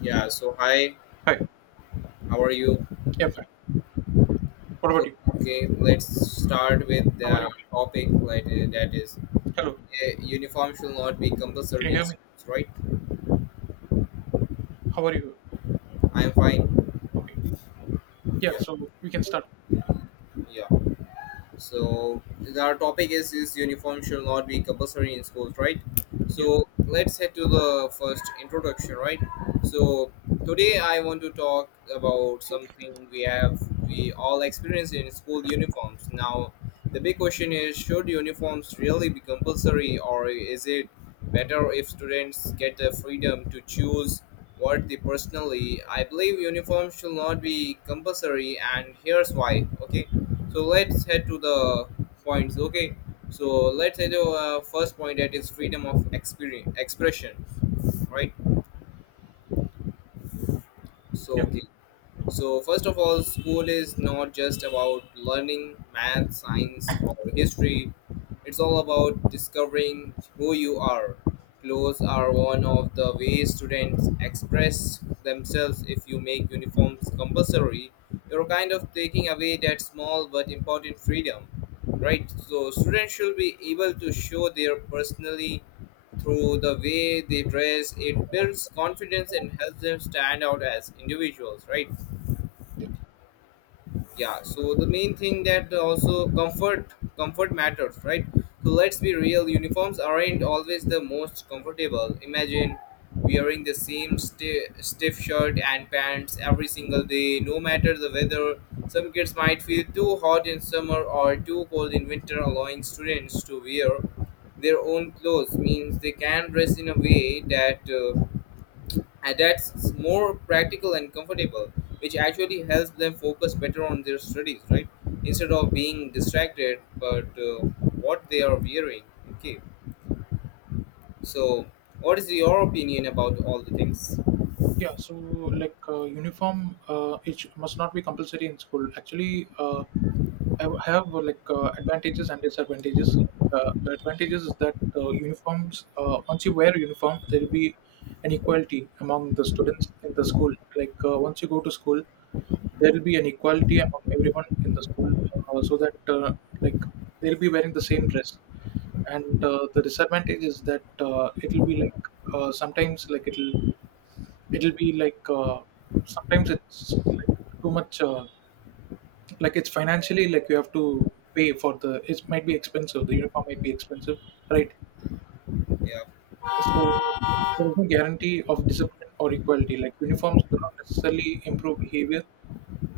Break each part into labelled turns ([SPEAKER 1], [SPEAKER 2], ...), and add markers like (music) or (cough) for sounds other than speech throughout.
[SPEAKER 1] Yeah, so hi,
[SPEAKER 2] Hi.
[SPEAKER 1] how are you?
[SPEAKER 2] Yeah, fine. What about
[SPEAKER 1] So,
[SPEAKER 2] you?
[SPEAKER 1] okay, let's start with
[SPEAKER 2] How are
[SPEAKER 1] the
[SPEAKER 2] you?
[SPEAKER 1] topic that is
[SPEAKER 2] Hello.
[SPEAKER 1] uniform should not be
[SPEAKER 2] Can
[SPEAKER 1] compulsory
[SPEAKER 2] you
[SPEAKER 1] in
[SPEAKER 2] hear me?
[SPEAKER 1] schools, right?
[SPEAKER 2] How are you?
[SPEAKER 1] I'm fine.
[SPEAKER 2] Okay. Yeah,
[SPEAKER 1] Yeah,
[SPEAKER 2] so we can start. Okay.
[SPEAKER 1] yeah. So our topic is uniform should not be compulsory in schools, right?
[SPEAKER 2] Yeah.
[SPEAKER 1] So let's head to the first introduction, right? So today I want to talk about something we all experience in school uniforms. Now the big question is should uniforms really be compulsory or is it better if students get the freedom to choose what they personally I believe uniforms should not be compulsory and here's why. Okay, so let's head to the points. Okay. So let's say the first point that is freedom of expression, right? So
[SPEAKER 2] Yeah.
[SPEAKER 1] okay. So, first of all, school is not just about learning math, science, or history. It's all about discovering who you are. Clothes are one of the ways students express themselves. If you make uniforms compulsory, you're kind of taking away that small but important freedom, right? So, students should be able to show their personality through the way they dress. It builds confidence and helps them stand out as individuals, right? Yeah, so the main thing that also comfort matters, right? So let's be real, uniforms aren't always the most comfortable. Imagine wearing the same stiff shirt and pants every single day, no matter the weather. Some kids might feel too hot in summer or too cold in winter. Allowing students to wear their own clothes means they can dress in a way that and that's more practical and comfortable, which actually helps them focus better on their studies, right? Instead of being distracted but what they are wearing. Okay, so what is your opinion about all the things?
[SPEAKER 2] Yeah, so uniform, must not be compulsory in school. Actually, I have advantages and disadvantages. The advantages is that uniforms, once you wear a uniform, there will be an equality among the students in the school. Once you go to school, there will be an equality among everyone in the school, so that like they'll be wearing the same dress. And the disadvantage is that it'll be like sometimes like it'll be like sometimes it's like too much like it's financially, like you have to pay for the, it might be expensive, the uniform might be expensive, right?
[SPEAKER 1] Yeah.
[SPEAKER 2] So there's no guarantee of discipline or equality. Like uniforms do not necessarily improve behavior,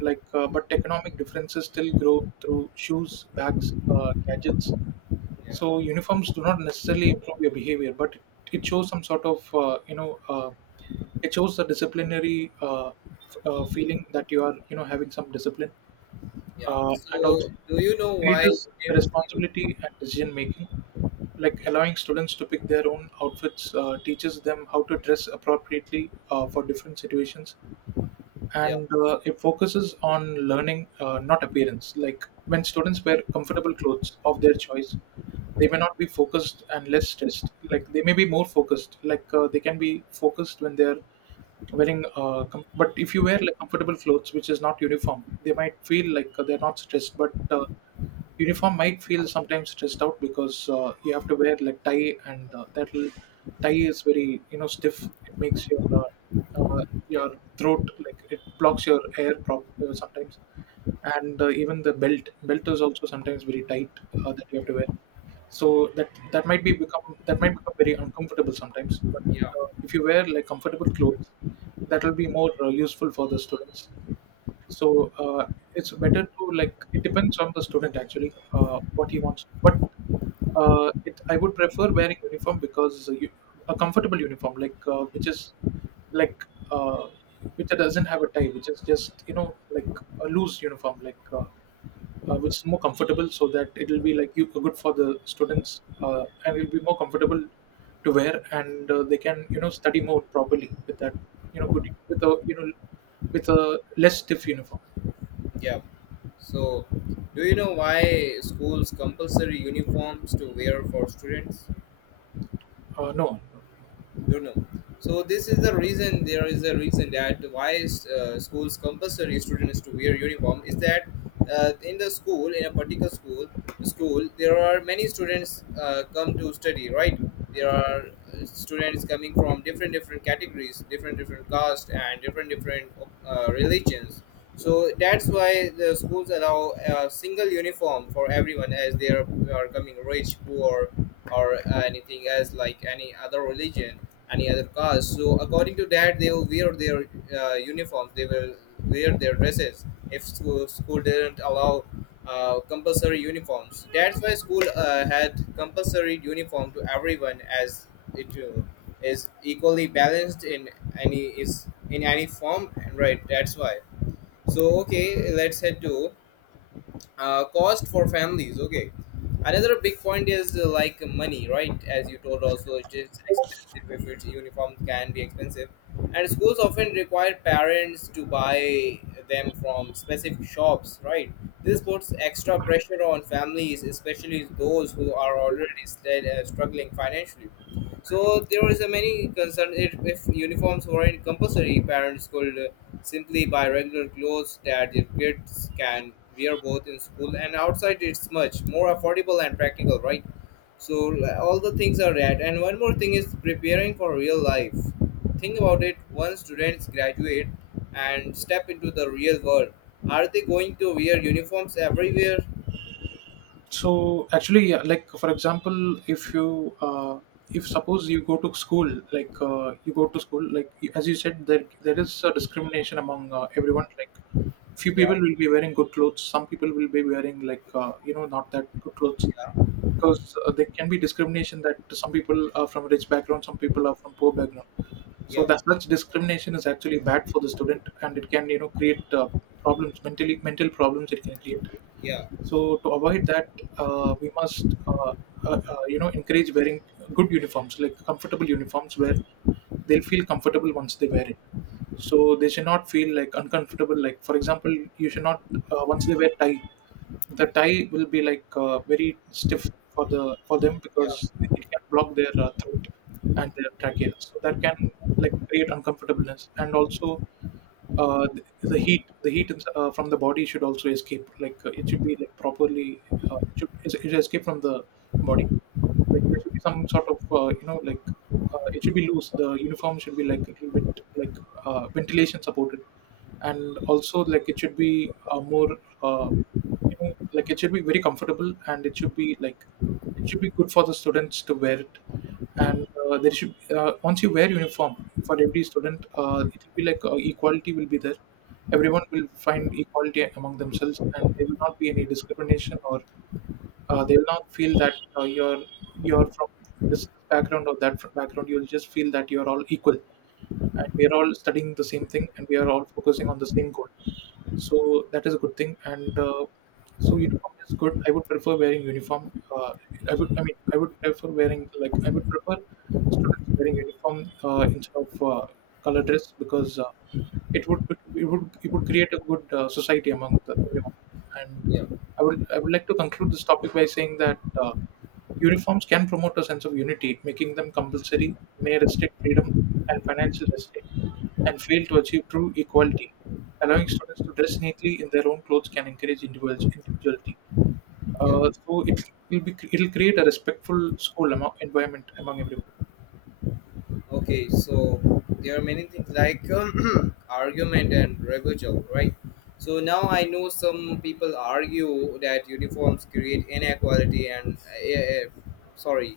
[SPEAKER 2] but economic differences still grow through shoes, bags, gadgets.
[SPEAKER 1] Yeah.
[SPEAKER 2] So uniforms do not necessarily improve your behavior, it shows some sort of it shows the disciplinary feeling that you are, you know, having some discipline,
[SPEAKER 1] Yeah,
[SPEAKER 2] and
[SPEAKER 1] so
[SPEAKER 2] also
[SPEAKER 1] do you know why
[SPEAKER 2] encourages
[SPEAKER 1] they-
[SPEAKER 2] responsibility and decision making. Like
[SPEAKER 1] yeah.
[SPEAKER 2] allowing students to pick their own outfits teaches them how to dress appropriately for different situations,
[SPEAKER 1] Yeah,
[SPEAKER 2] and
[SPEAKER 1] so,
[SPEAKER 2] it focuses on learning, not appearance. Like when students wear comfortable clothes of their choice, they may not be focused and less stressed. Like they may be more focused. They can be focused when they're wearing. But if you wear like comfortable clothes, which is not uniform, they might feel like they're not stressed. But uniform might feel sometimes stressed out because you have to wear like tie, and tie is very, you know, stiff. It makes uh,
[SPEAKER 1] yeah.
[SPEAKER 2] your throat, like it blocks your air, sometimes. And even the belt is also sometimes very tight that you have to wear. So that might become very uncomfortable sometimes. But
[SPEAKER 1] Yeah.
[SPEAKER 2] if you wear like comfortable clothes, that will be more useful for the students. So it's better to, like, it depends on the student actually, what he wants. But it I would prefer wearing uniform because a comfortable uniform, which is like uh, which doesn't have a tie, which is just, you know, like a loose uniform like. Which is more comfortable, so that it will be like you good for the students, and it will be more comfortable to wear. And they can, you know, study more properly with that, you know, good with a, you know, with a less stiff uniform.
[SPEAKER 1] Yeah, so do you know why schools compulsory uniforms to wear for students?
[SPEAKER 2] No.
[SPEAKER 1] Don't know. So this is the reason, there is a reason that why schools compulsory students to wear uniform is that in the school, in a particular school, there are many students come to study, right? There are students coming from different different categories, different different caste, and different different religions. So that's why the schools allow a single uniform for everyone, as they are coming rich, poor, or anything else, like any other religion, any other caste. So according to that, they will wear their uniforms. They will wear their dresses. If school didn't allow compulsory uniforms, that's why school had compulsory uniform to everyone, as it is equally balanced in any, is in any form. And right, that's why. So okay, let's head to cost for families. Okay, another big point is like money, right? As you told, also it is expensive. If it's uniforms can be expensive, and schools often require parents to buy them from specific shops, right? This puts extra pressure on families, especially those who are already struggling financially. So there is a many concern, if uniforms weren't compulsory, parents could simply by regular clothes that the kids can wear both in school and outside. It's much more affordable and practical, right? So all the things are that. And one more thing is preparing for real life. Think about it. Once students graduate and step into the real world, are they going to wear uniforms everywhere?
[SPEAKER 2] So actually, yeah, like for example, if suppose you go to school, you go to school, as you said, there is a discrimination among everyone. Like few
[SPEAKER 1] Yeah,
[SPEAKER 2] people will be wearing good clothes, some people will be wearing like you know, not that good clothes,
[SPEAKER 1] yeah,
[SPEAKER 2] because there can be discrimination that some people are from rich background, some people are from poor background. So
[SPEAKER 1] yeah,
[SPEAKER 2] that such discrimination is actually bad for the student, and it can, you know, create problems mentally mental problems, it can create.
[SPEAKER 1] yeah,
[SPEAKER 2] So to avoid that, we must, uh, uh, you know, encourage wearing good uniforms, like comfortable uniforms, where they'll feel comfortable once they wear it, so they should not feel like uncomfortable. Like for example, you should not, once they wear tie, the tie will be like very stiff for them,
[SPEAKER 1] yeah,
[SPEAKER 2] because it can block their throat and their trachea, so that can like create uncomfortableness. And also uh, the, the heat from the body should also escape, like it should be like properly, it should escape from the body. Like there should be some sort of you know, like it should be loose, the uniform should be like a little bit like ventilation supported. And also like it should be more uh, you know, like it should be very comfortable, and it should be like it should be good for the students to wear it. And there should once you wear uniform for every student, it will be like equality will be there. Everyone will find equality among themselves, and there will not be any discrimination or they will not feel that you're from this background or that background. You'll just feel that you're all equal, and we're all studying the same thing, and we are all focusing on the same goal. So that is a good thing. And so uniform is good. I would prefer wearing uniform. Uh, i would i mean i would prefer wearing like, I would prefer students wearing uniform instead of color dress, because it would it would create a good society among the, everyone. And
[SPEAKER 1] yeah,
[SPEAKER 2] I would, I would like to conclude this topic by saying that uh, uniforms can promote a sense of unity. Making them compulsory may restrict freedom and financial restraint, and fail to achieve true equality. Allowing students to dress neatly in their own clothes can encourage individuality.
[SPEAKER 1] yeah.
[SPEAKER 2] So it will be, it'll create a respectful school among, environment among everyone.
[SPEAKER 1] Okay, so there are many things like (clears throat) argument and rebuttal, right? So now I know some people argue that uniforms create inequality and sorry,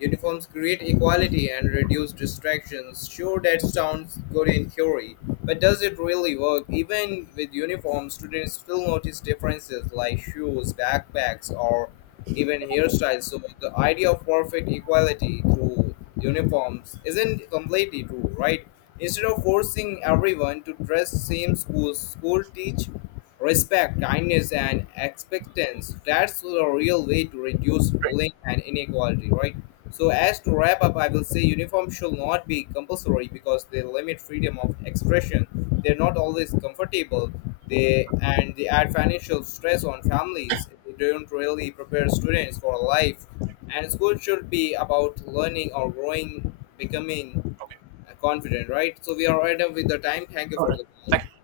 [SPEAKER 1] uniforms create equality and reduce distractions. Sure, that sounds good in theory, but does it really work? Even with uniforms, students still notice differences like shoes, backpacks, or even hairstyles. So the idea of perfect equality through uniforms isn't completely true, right? Instead of forcing everyone to dress same schools, school teach respect, kindness, and expectance. That's the real way to reduce
[SPEAKER 2] Right.
[SPEAKER 1] bullying and inequality, right? So as to wrap up, I will say uniforms should not be compulsory because they limit freedom of expression. They're not always comfortable, they and they add financial stress on families. They don't really prepare students for life. And school should be about learning or growing, becoming
[SPEAKER 2] Okay.
[SPEAKER 1] confident, right? So we are right up with the time. Thank you
[SPEAKER 2] All
[SPEAKER 1] for
[SPEAKER 2] right.
[SPEAKER 1] the
[SPEAKER 2] Thank
[SPEAKER 1] call.
[SPEAKER 2] you.